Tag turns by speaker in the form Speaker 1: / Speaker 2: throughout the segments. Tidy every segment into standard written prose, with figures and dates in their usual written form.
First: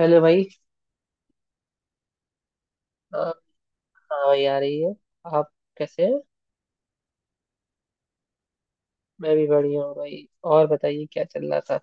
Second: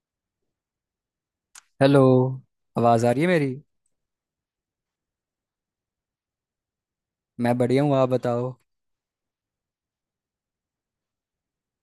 Speaker 1: Hello भाई।
Speaker 2: Hello. आवाज़ आ रही है मेरी?
Speaker 1: हाँ भाई आ रही है। आप कैसे हैं?
Speaker 2: मैं बढ़िया हूँ, आप बताओ।
Speaker 1: मैं भी बढ़िया हूँ भाई। और बताइए क्या चल रहा था?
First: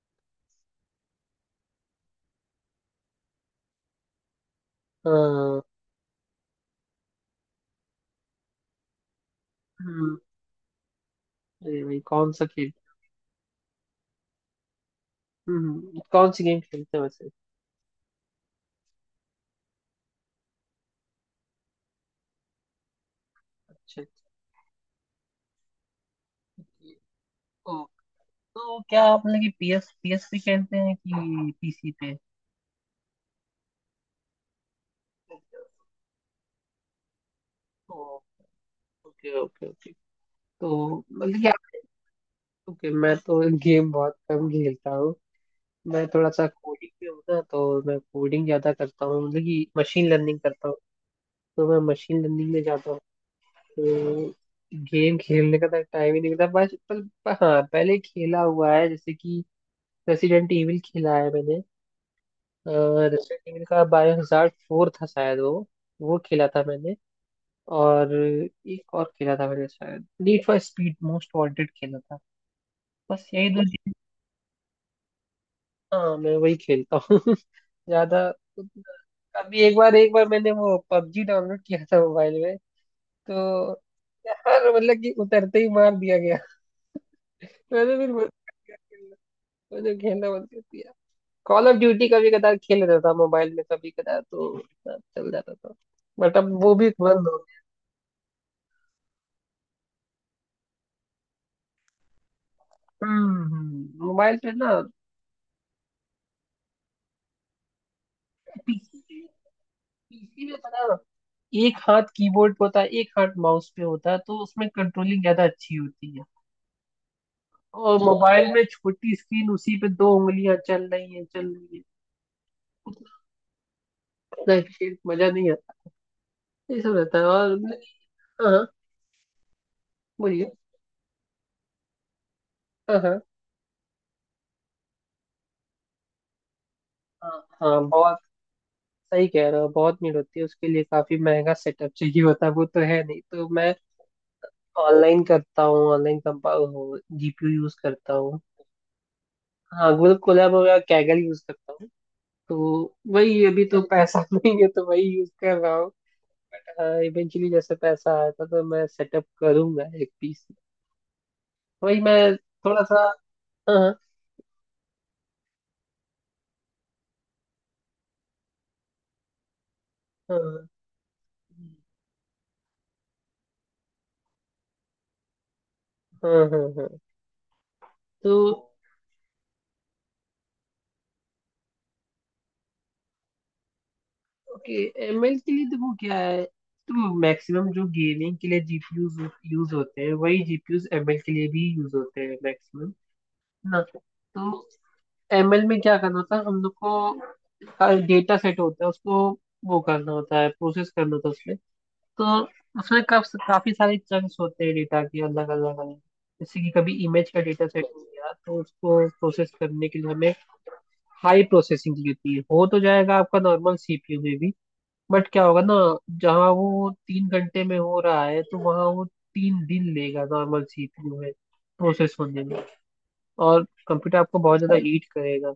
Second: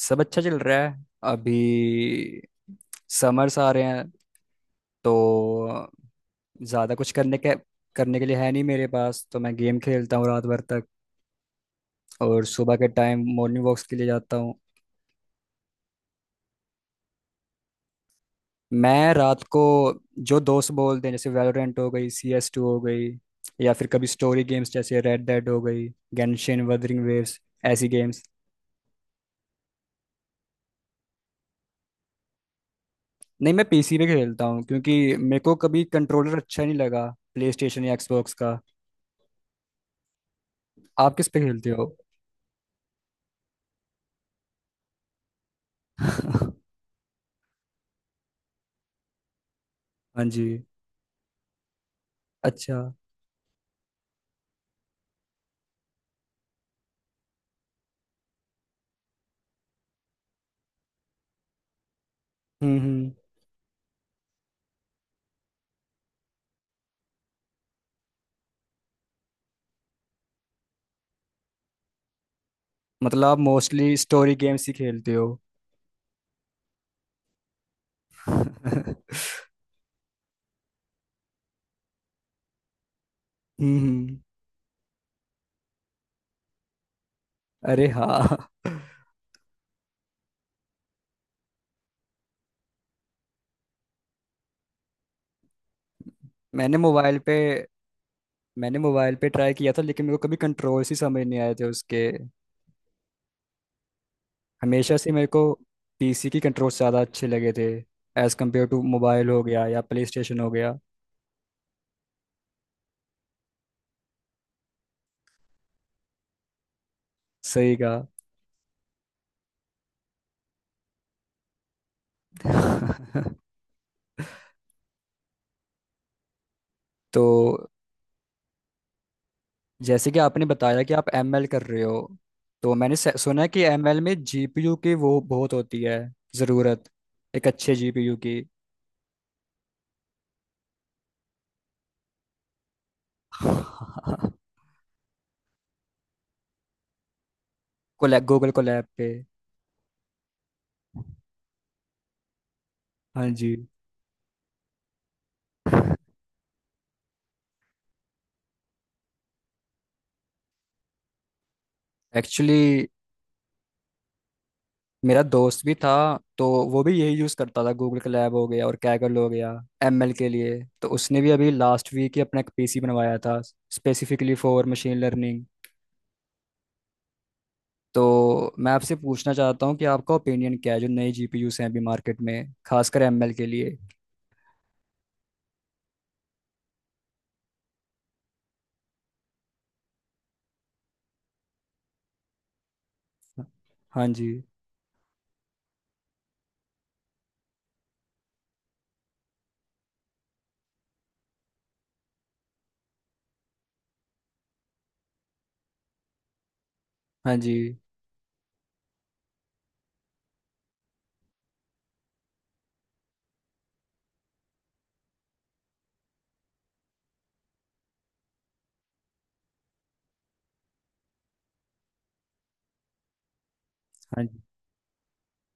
Speaker 2: सब अच्छा चल रहा है। अभी समर्स आ रहे हैं
Speaker 1: हाँ।
Speaker 2: तो ज़्यादा कुछ करने के लिए है नहीं मेरे पास, तो मैं गेम
Speaker 1: हम्म।
Speaker 2: खेलता हूँ रात भर तक।
Speaker 1: अरे भाई कौन
Speaker 2: और
Speaker 1: सा खेल?
Speaker 2: सुबह के टाइम मॉर्निंग वॉक्स के लिए जाता हूँ।
Speaker 1: हम्म, कौन सी गेम खेलते हो वैसे?
Speaker 2: मैं रात को जो दोस्त बोलते हैं, जैसे वैलोरेंट हो गई, CS2 हो गई, या फिर
Speaker 1: अच्छा
Speaker 2: कभी
Speaker 1: अच्छा।
Speaker 2: स्टोरी गेम्स जैसे रेड डेड हो गई, गेंशिन,
Speaker 1: okay.
Speaker 2: वदरिंग वेव्स,
Speaker 1: ओ,
Speaker 2: ऐसी गेम्स।
Speaker 1: तो क्या आप मतलब कि पीएस पीएस पे खेलते हैं कि पीसी पे?
Speaker 2: नहीं, मैं पीसी पे खेलता हूँ क्योंकि मेरे को कभी कंट्रोलर अच्छा नहीं लगा प्ले स्टेशन या
Speaker 1: ओ,
Speaker 2: एक्सबॉक्स का।
Speaker 1: Okay okay okay. तो
Speaker 2: आप किस
Speaker 1: मतलब
Speaker 2: पे
Speaker 1: कि आप,
Speaker 2: खेलते हो?
Speaker 1: ओके मैं तो गेम बहुत कम खेलता हूँ। मैं थोड़ा सा कोडिंग पे हूँ ना, तो मैं कोडिंग ज्यादा करता हूँ, मतलब कि मशीन
Speaker 2: हाँ
Speaker 1: लर्निंग
Speaker 2: जी।
Speaker 1: करता हूँ। तो मैं मशीन लर्निंग में
Speaker 2: अच्छा।
Speaker 1: जाता हूँ। तो गेम खेलने का तो टाइम ही नहीं मिलता बस। पर हाँ पहले खेला हुआ है, जैसे कि रेसिडेंट ईविल खेला है मैंने।
Speaker 2: हम्म, हम्म।
Speaker 1: रेसिडेंट ईविल का बायोहजार्ड फोर था शायद वो। वो खेला था मैंने। और एक और खेला था मैंने, शायद need for speed most wanted खेला था।
Speaker 2: मतलब
Speaker 1: बस
Speaker 2: आप
Speaker 1: यही दो गेम।
Speaker 2: मोस्टली स्टोरी गेम्स ही खेलते हो?
Speaker 1: हाँ मैं वही खेलता हूँ ज्यादा।
Speaker 2: हम्म,
Speaker 1: अभी एक बार मैंने वो पबजी डाउनलोड किया था मोबाइल में। तो
Speaker 2: हम्म।
Speaker 1: हर मतलब कि उतरते ही मार दिया गया।
Speaker 2: अरे
Speaker 1: मैंने भी बहुत
Speaker 2: हाँ।
Speaker 1: घटिया खेला। मुझे खेलना बंद कर दिया। कॉल ऑफ ड्यूटी कभी कदार खेल लेता था मोबाइल में, कभी कदार तो इतना चल जाता था। बट अब वो
Speaker 2: मैंने
Speaker 1: भी
Speaker 2: मोबाइल
Speaker 1: बंद
Speaker 2: पे
Speaker 1: हो गया।
Speaker 2: मैंने मोबाइल पे ट्राई किया था लेकिन मेरे को कभी कंट्रोल्स ही समझ नहीं आए थे उसके।
Speaker 1: हम्म, मोबाइल पे ना।
Speaker 2: हमेशा से मेरे को पीसी की कंट्रोल्स ज़्यादा अच्छे लगे थे, as compare to
Speaker 1: PC
Speaker 2: mobile हो गया या प्ले स्टेशन
Speaker 1: पीसी
Speaker 2: हो
Speaker 1: में
Speaker 2: गया।
Speaker 1: पता है, एक हाथ कीबोर्ड पे होता है एक हाथ माउस पे होता है, तो उसमें कंट्रोलिंग ज्यादा अच्छी होती है।
Speaker 2: सही कहा।
Speaker 1: और मोबाइल में छोटी स्क्रीन उसी पे दो उंगलियां चल रही है। इतना खेल मजा नहीं आता, ये सब रहता है।
Speaker 2: तो
Speaker 1: और हाँ हाँ,
Speaker 2: जैसे कि आपने
Speaker 1: बोलिए।
Speaker 2: बताया कि आप एमएल कर रहे हो, तो मैंने
Speaker 1: हाँ हाँ
Speaker 2: सुना है कि एमएल में जीपीयू की वो बहुत होती है, ज़रूरत,
Speaker 1: हाँ
Speaker 2: एक अच्छे
Speaker 1: हाँ,
Speaker 2: जीपीयू
Speaker 1: बहुत।
Speaker 2: की।
Speaker 1: सही कह रहे हो, बहुत भीड़ होती है, उसके लिए काफी महंगा सेटअप चाहिए होता है। वो तो है नहीं तो मैं ऑनलाइन करता हूँ, ऑनलाइन कंपा, जीपीयू यूज करता
Speaker 2: कोलैब,
Speaker 1: हूँ।
Speaker 2: गूगल कोलैब पे।
Speaker 1: हाँ गूगल कोलैब वगैरह कैगल यूज करता हूँ। तो
Speaker 2: हाँ
Speaker 1: वही,
Speaker 2: जी।
Speaker 1: अभी तो पैसा नहीं है तो वही यूज कर रहा हूँ। बट हाँ इवेंचुअली जैसे पैसा आया था तो मैं सेटअप करूंगा एक पीस। वही मैं थोड़ा
Speaker 2: एक्चुअली
Speaker 1: सा। हाँ
Speaker 2: मेरा दोस्त भी था, तो वो भी यही यूज़ करता था, गूगल कोलैब हो गया और कैगल हो गया, एमएल के लिए।
Speaker 1: हाँ
Speaker 2: तो उसने भी अभी लास्ट वीक ही अपना एक पीसी बनवाया था स्पेसिफिकली फॉर मशीन लर्निंग।
Speaker 1: हाँ हाँ हाँ हाँ। तो
Speaker 2: तो मैं आपसे पूछना चाहता हूँ कि आपका ओपिनियन क्या है जो नए जीपीयूस हैं अभी मार्केट में, खासकर एमएल के लिए।
Speaker 1: ओके, एमएल के लिए तो वो क्या है, तो मैक्सिमम जो गेमिंग के लिए जीपीयूज यूज होते हैं वही जीपीयूज एमएल के लिए भी यूज होते हैं मैक्सिमम ना।
Speaker 2: हाँ जी।
Speaker 1: तो एमएल में क्या करना होता है, हम लोग को डेटा सेट होता है, उसको वो करना होता है, प्रोसेस करना होता है उसमें। तो उसमें काफी सारे चंक्स होते हैं डेटा के अलग अलग अलग। जैसे कि कभी इमेज
Speaker 2: हाँ
Speaker 1: का
Speaker 2: जी।
Speaker 1: डेटा सेट हो गया तो उसको प्रोसेस करने के लिए हमें हाई प्रोसेसिंग की होती है। हो तो जाएगा आपका नॉर्मल सीपीयू में भी, बट क्या होगा ना, जहाँ वो 3 घंटे में हो रहा है तो वहाँ वो 3 दिन लेगा नॉर्मल सीपीयू में प्रोसेस होने में। और कंप्यूटर
Speaker 2: हाँ
Speaker 1: आपको
Speaker 2: जी।
Speaker 1: बहुत ज्यादा हीट करेगा।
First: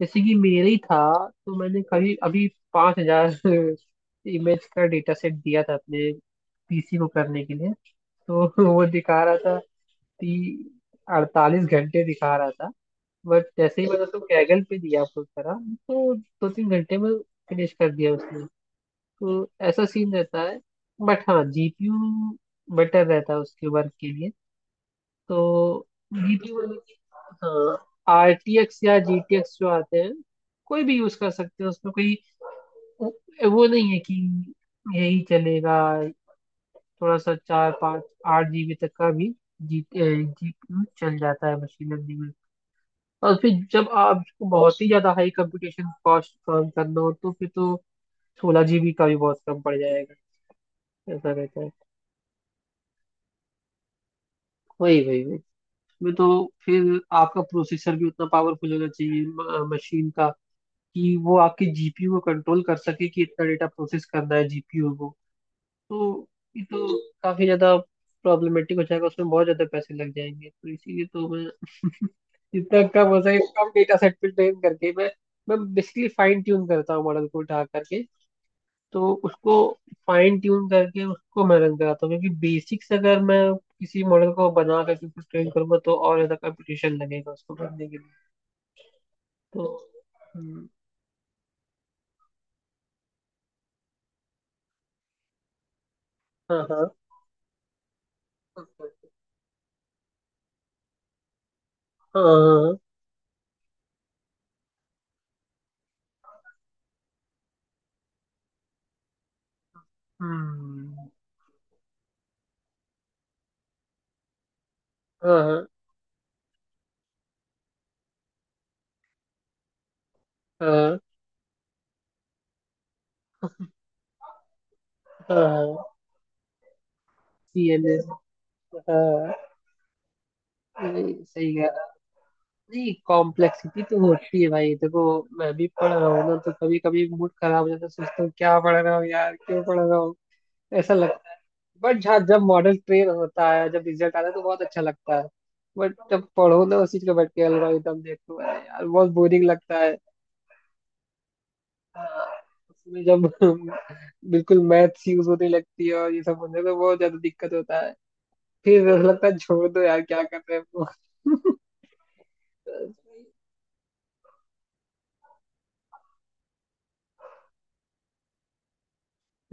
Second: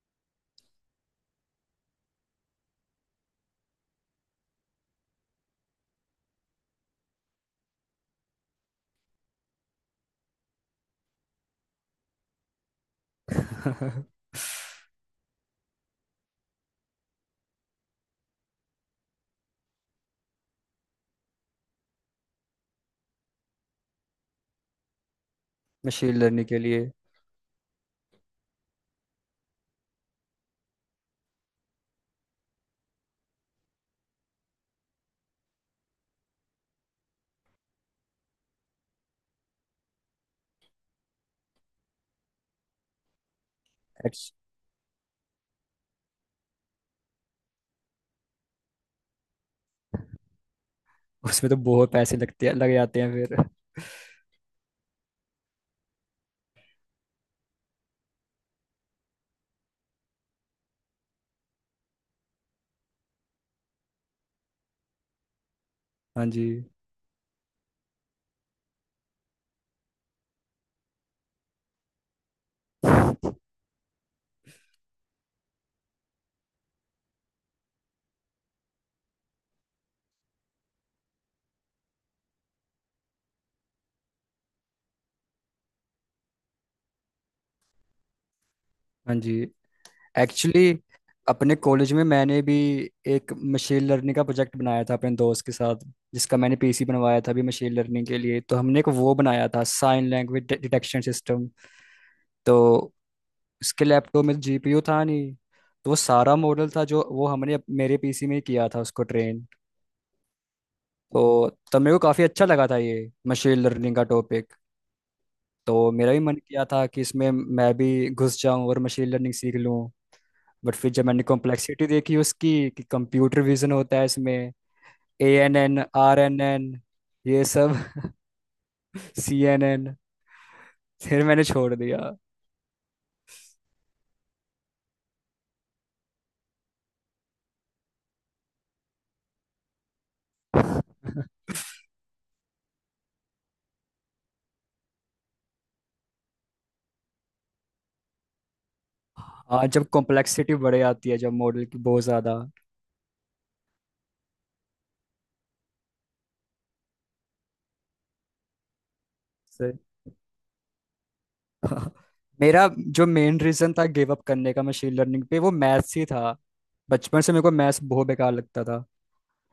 Speaker 1: जैसे कि मेरे ही था, तो मैंने कभी अभी 5 हज़ार इमेज का डेटा सेट दिया था अपने पीसी को करने के लिए। तो वो दिखा रहा था, ती 48 घंटे दिखा रहा था। बट जैसे ही मैंने उसको कैगल पे दिया अपलोड करा, तो दो तीन घंटे में फिनिश कर दिया उसने। तो ऐसा सीन रहता है। बट हाँ जीपीयू बेटर रहता है उसके वर्क के लिए। तो
Speaker 2: मशीन लर्निंग
Speaker 1: जीपीयू
Speaker 2: के
Speaker 1: वाले
Speaker 2: लिए।
Speaker 1: की, हाँ आरटीएक्स या जीटीएक्स जो आते हैं कोई भी यूज कर सकते हैं उसमें। कोई वो वो नहीं है कि यही चलेगा। थोड़ा सा चार पाँच 8 GB तक का भी जी जीपीयू चल जाता है मशीन लर्निंग में। और फिर जब
Speaker 2: एक्स।
Speaker 1: आपको बहुत ही ज्यादा हाई कंप्यूटेशन कॉस्ट काम करना हो, तो फिर तो 16 GB का भी बहुत कम पड़ जाएगा। ऐसा
Speaker 2: उसमें तो
Speaker 1: रहता है।
Speaker 2: बहुत पैसे लगते हैं, लग जाते हैं फिर।
Speaker 1: वही वही वही, मैं तो, फिर आपका प्रोसेसर भी उतना पावरफुल होना चाहिए मशीन का, कि वो आपकी जीपीयू को कंट्रोल कर सके कि इतना डेटा प्रोसेस करना है जीपीयू को।
Speaker 2: हाँ
Speaker 1: तो
Speaker 2: जी।
Speaker 1: ये तो काफी ज्यादा प्रॉब्लमेटिक हो जाएगा, उसमें बहुत ज्यादा पैसे लग जाएंगे। तो इसीलिए तो मैं जितना कम
Speaker 2: हाँ
Speaker 1: हो सके कम डेटा सेट पे ट्रेन करके मैं बेसिकली फाइन ट्यून करता हूँ मॉडल को उठा करके। तो उसको फाइन ट्यून करके उसको मैं रख रहा था, क्योंकि बेसिक्स अगर मैं किसी मॉडल को बना करके कुछ ट्रेन करूंगा तो और ज्यादा कंपटीशन लगेगा उसको बनने के लिए।
Speaker 2: जी।
Speaker 1: तो हम्म,
Speaker 2: एक्चुअली अपने कॉलेज में मैंने भी एक मशीन लर्निंग का प्रोजेक्ट बनाया था अपने दोस्त के साथ, जिसका मैंने
Speaker 1: हाँ हाँ
Speaker 2: पीसी बनवाया था अभी मशीन लर्निंग के लिए। तो
Speaker 1: हाँ
Speaker 2: हमने एक वो बनाया था, साइन लैंग्वेज डिटेक्शन सिस्टम।
Speaker 1: हाँ, हाँ,
Speaker 2: तो इसके लैपटॉप में जीपीयू था नहीं, तो वो सारा मॉडल था जो वो हमने मेरे पीसी में ही किया था उसको ट्रेन।
Speaker 1: हम्म,
Speaker 2: तो तब मेरे को काफ़ी अच्छा लगा था ये मशीन लर्निंग का टॉपिक।
Speaker 1: हाँ
Speaker 2: तो मेरा भी मन किया था कि इसमें मैं भी घुस जाऊं और मशीन लर्निंग सीख लूं। बट फिर
Speaker 1: हाँ
Speaker 2: जब मैंने कॉम्प्लेक्सिटी देखी उसकी, कि कंप्यूटर विजन होता है इसमें, ANN,
Speaker 1: हाँ।
Speaker 2: RNN, ये
Speaker 1: सी
Speaker 2: सब।
Speaker 1: एन एस हाँ।
Speaker 2: CNN।
Speaker 1: नहीं,
Speaker 2: फिर मैंने
Speaker 1: सही है।
Speaker 2: छोड़ दिया।
Speaker 1: नहीं, कॉम्प्लेक्सिटी तो होती है भाई, देखो मैं भी पढ़ रहा हूँ ना, तो कभी कभी मूड खराब हो जाता है, सोचता हूँ क्या पढ़ रहा हूँ यार, क्यों पढ़ रहा हूँ, ऐसा लगता है। बट हाँ जब मॉडल क्लियर होता है, जब रिजल्ट आता है तो बहुत अच्छा लगता है। बट जब पढ़ो ना उस चीज को बैठ के, एल्गोरिदम देखो, अरे यार बहुत बोरिंग
Speaker 2: हाँ,
Speaker 1: लगता
Speaker 2: जब
Speaker 1: है।
Speaker 2: कॉम्प्लेक्सिटी बढ़ जाती है, जब मॉडल की बहुत
Speaker 1: हाँ,
Speaker 2: ज़्यादा।
Speaker 1: उसमें जब बिल्कुल मैथ्स यूज होने लगती है और ये सब होने तो बहुत ज्यादा दिक्कत होता है। फिर ऐसा लगता है छोड़ दो यार क्या कर रहे हो।
Speaker 2: हाँ, मेरा जो मेन रीजन था गिव अप करने का मशीन लर्निंग पे, वो मैथ्स ही था। बचपन से मेरे को मैथ्स बहुत बेकार लगता था।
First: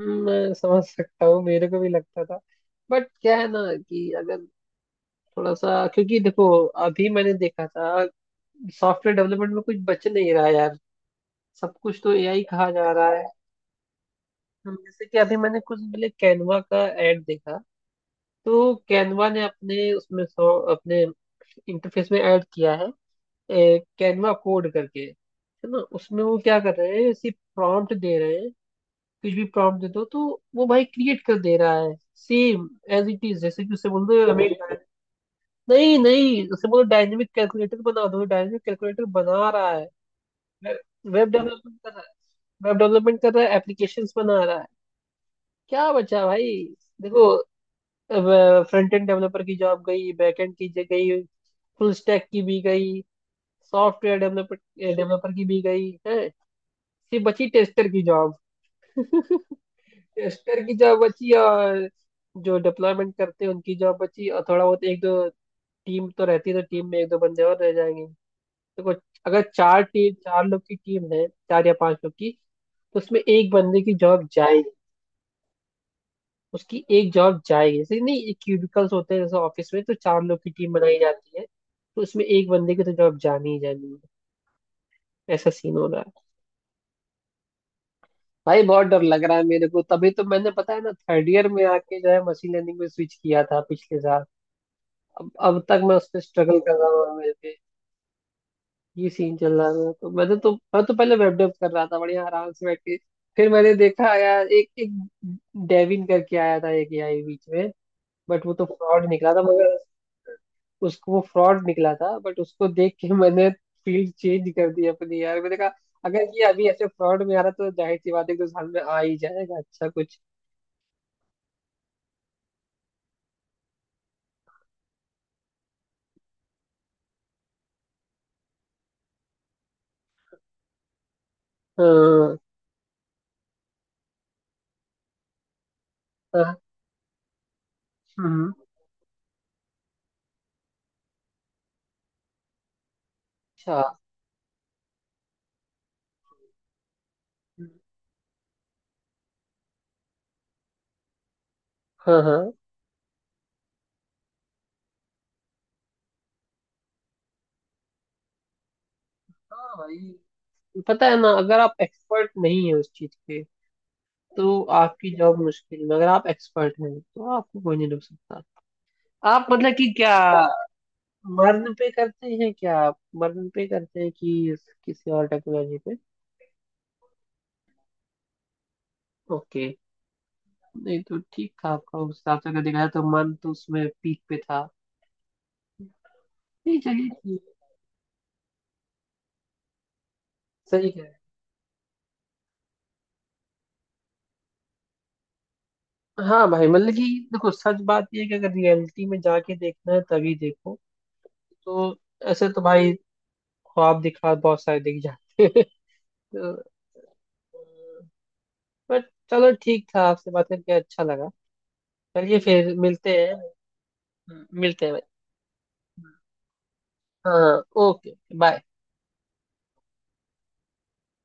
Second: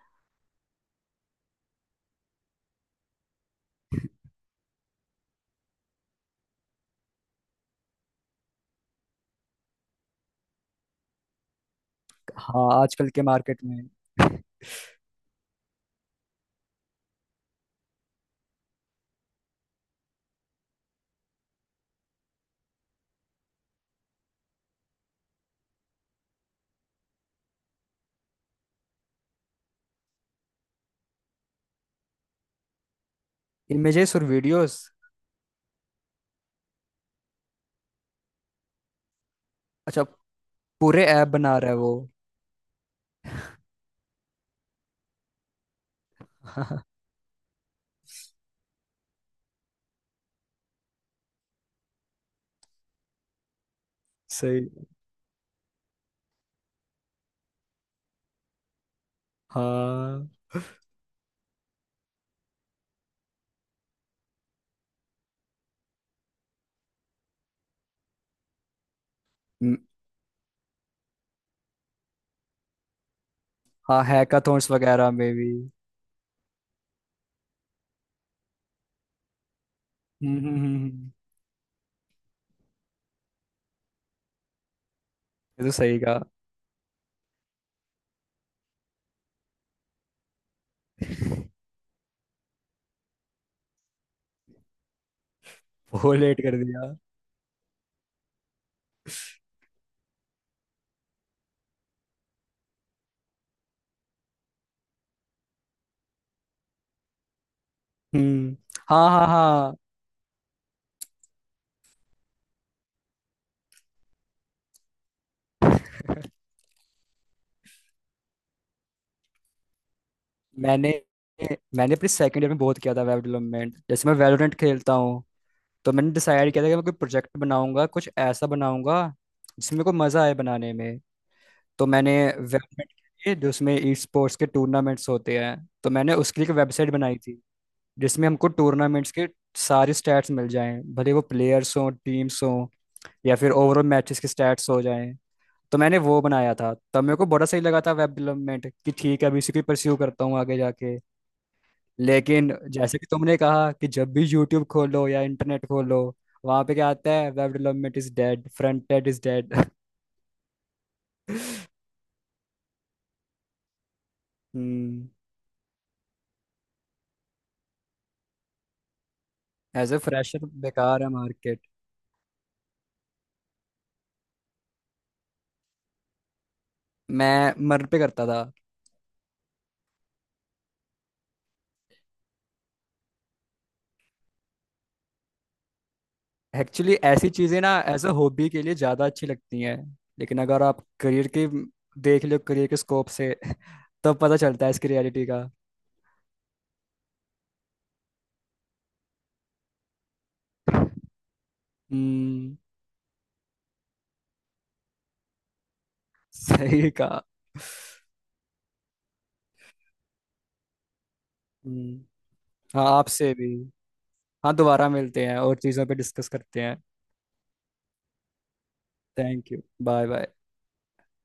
Speaker 1: मैं समझ सकता हूँ, मेरे को भी लगता था। बट क्या है ना कि अगर थोड़ा सा, क्योंकि देखो अभी मैंने देखा था सॉफ्टवेयर डेवलपमेंट में कुछ बच नहीं रहा है यार, सब कुछ तो एआई
Speaker 2: हाँ,
Speaker 1: कहा जा रहा
Speaker 2: आजकल के
Speaker 1: है।
Speaker 2: मार्केट में।
Speaker 1: हम जैसे कि अभी मैंने कुछ दिन पहले कैनवा का ऐड देखा, तो कैनवा ने अपने उसमें सो, अपने इंटरफेस में ऐड किया है, कैनवा कोड करके है ना, उसमें वो क्या कर रहे हैं सिर्फ प्रॉम्प्ट दे रहे हैं। कुछ भी प्रॉम्प्ट दे दो तो वो भाई क्रिएट कर दे रहा है। सेम एज इट इज, जैसे कि उसे बोल
Speaker 2: इमेजेस और
Speaker 1: दो हमें,
Speaker 2: वीडियोस।
Speaker 1: नहीं नहीं उसे बोलो डायनेमिक कैलकुलेटर बना दो, डायनेमिक कैलकुलेटर बना रहा है।
Speaker 2: अच्छा। पूरे
Speaker 1: वेब
Speaker 2: ऐप बना रहा है
Speaker 1: डेवलपमेंट कर
Speaker 2: वो?
Speaker 1: रहा है, वेब डेवलपमेंट कर रहा है, एप्लीकेशंस बना रहा है। क्या बचा भाई। देखो फ्रंट एंड डेवलपर की जॉब गई, बैक एंड की गई, फुल स्टैक की भी गई, सॉफ्टवेयर डेवलपर
Speaker 2: सही।
Speaker 1: डेवलपर की भी गई है। सिर्फ बची टेस्टर की जॉब। टेस्टर
Speaker 2: हाँ।
Speaker 1: की जॉब बची और जो डिप्लॉयमेंट करते हैं उनकी जॉब बची, और थोड़ा बहुत एक दो टीम तो रहती है, तो टीम में एक दो बंदे और रह जाएंगे। देखो अगर
Speaker 2: हम्म,
Speaker 1: चार टीम चार लोग की टीम है, चार या पांच लोग की, तो उसमें एक बंदे की
Speaker 2: हाँ।
Speaker 1: जॉब,
Speaker 2: हैकाथॉन्स वगैरह में भी।
Speaker 1: उसकी एक जॉब जाएगी। जैसे कि नहीं, क्यूबिकल्स होते हैं जैसे ऑफिस में, तो चार
Speaker 2: हम्म,
Speaker 1: लोग की टीम बनाई
Speaker 2: हम्म।
Speaker 1: जाती है, तो उसमें एक बंदे की तो जॉब जानी ही जानी है। ऐसा
Speaker 2: ये तो
Speaker 1: सीन हो
Speaker 2: सही
Speaker 1: रहा
Speaker 2: कहा।
Speaker 1: है। भाई बहुत डर लग रहा है मेरे को, तभी तो मैंने पता है ना थर्ड ईयर में आके जो है मशीन लर्निंग में स्विच किया था पिछले साल। अब तक मैं उस
Speaker 2: बहुत
Speaker 1: पर
Speaker 2: लेट कर
Speaker 1: स्ट्रगल कर रहा
Speaker 2: दिया।
Speaker 1: हूँ, मेरे पे ये सीन चल रहा है। तो मैंने, तो मैं तो पहले वेब डेव कर रहा था बढ़िया आराम से बैठ के, फिर मैंने देखा यार, एक एक डेविन करके आया था एक एआई बीच में। बट वो
Speaker 2: हम्म।
Speaker 1: तो फ्रॉड
Speaker 2: हाँ हाँ
Speaker 1: निकला था
Speaker 2: हाँ।
Speaker 1: मगर, उसको वो फ्रॉड निकला था, बट उसको देख के मैंने फील्ड चेंज कर दी अपनी। यार मैंने कहा अगर ये अभी ऐसे फ्रॉड में आ रहा, तो जाहिर सी बात है कि साल में आ ही जाएगा अच्छा कुछ।
Speaker 2: मैंने मैंने अपने सेकंड ईयर में बहुत किया था वेब डेवलपमेंट। जैसे मैं वैलोरेंट खेलता हूँ, तो मैंने डिसाइड किया था कि मैं कोई प्रोजेक्ट बनाऊंगा, कुछ ऐसा बनाऊंगा जिसमें मेरे को मजा आए बनाने में। तो मैंने
Speaker 1: हाँ
Speaker 2: वेबसाइट के लिए, जो उसमें ई स्पोर्ट्स के टूर्नामेंट्स होते हैं, तो मैंने उसके लिए
Speaker 1: हाँ,
Speaker 2: एक वेबसाइट बनाई थी,
Speaker 1: हम्म,
Speaker 2: जिसमें हमको
Speaker 1: हम्म,
Speaker 2: टूर्नामेंट्स के सारे स्टैट्स मिल जाएं, भले वो प्लेयर्स हों, टीम्स हों, या फिर
Speaker 1: अच्छा,
Speaker 2: ओवरऑल मैचेस के स्टैट्स हो जाएं। तो मैंने वो बनाया था, तब मेरे को बड़ा सही लगा था वेब डेवलपमेंट कि ठीक है, अभी इसी को परस्यू करता हूँ आगे जाके।
Speaker 1: हाँ हाँ।
Speaker 2: लेकिन जैसे कि तुमने कहा कि जब भी यूट्यूब खोलो या इंटरनेट खोलो, वहां पे क्या आता है, web development is dead, front end is dead.
Speaker 1: हाँ भाई, पता है ना, अगर आप एक्सपर्ट नहीं है उस चीज के तो
Speaker 2: हम्म।
Speaker 1: आपकी जॉब मुश्किल में, अगर आप एक्सपर्ट हैं तो आपको कोई नहीं रोक सकता। आप मतलब कि
Speaker 2: एज ए
Speaker 1: क्या,
Speaker 2: फ्रेशर बेकार है मार्केट।
Speaker 1: मर्न पे करते हैं कि किसी और टेक्नोलॉजी पे?
Speaker 2: मैं मर पे करता था।
Speaker 1: ओके। नहीं तो ठीक था आपका, उस हिसाब से अगर देखा जाए तो मन तो उसमें पीक पे था। नहीं
Speaker 2: एक्चुअली
Speaker 1: चलिए
Speaker 2: ऐसी
Speaker 1: ठीक।
Speaker 2: चीजें ना एज अ हॉबी के लिए ज्यादा अच्छी लगती हैं। लेकिन अगर आप
Speaker 1: सही कह रहे
Speaker 2: करियर की, देख लो करियर के स्कोप से, तब पता चलता है इसकी रियलिटी का।
Speaker 1: हैं। हाँ भाई मतलब कि देखो सच बात ये है कि अगर रियलिटी में जाके देखना है तभी देखो। तो ऐसे
Speaker 2: हम्म।
Speaker 1: तो भाई ख्वाब दिखा बहुत सारे दिख जाते हैं। तो,
Speaker 2: सही कहा।
Speaker 1: बट चलो ठीक, था आपसे बात करके अच्छा लगा।
Speaker 2: हम्म।
Speaker 1: चलिए फिर
Speaker 2: हाँ
Speaker 1: मिलते
Speaker 2: आपसे
Speaker 1: हैं।
Speaker 2: भी। हाँ
Speaker 1: मिलते
Speaker 2: दोबारा
Speaker 1: हैं भाई।
Speaker 2: मिलते हैं और चीज़ों पे डिस्कस करते हैं।
Speaker 1: हाँ okay bye.
Speaker 2: Thank you. Bye bye.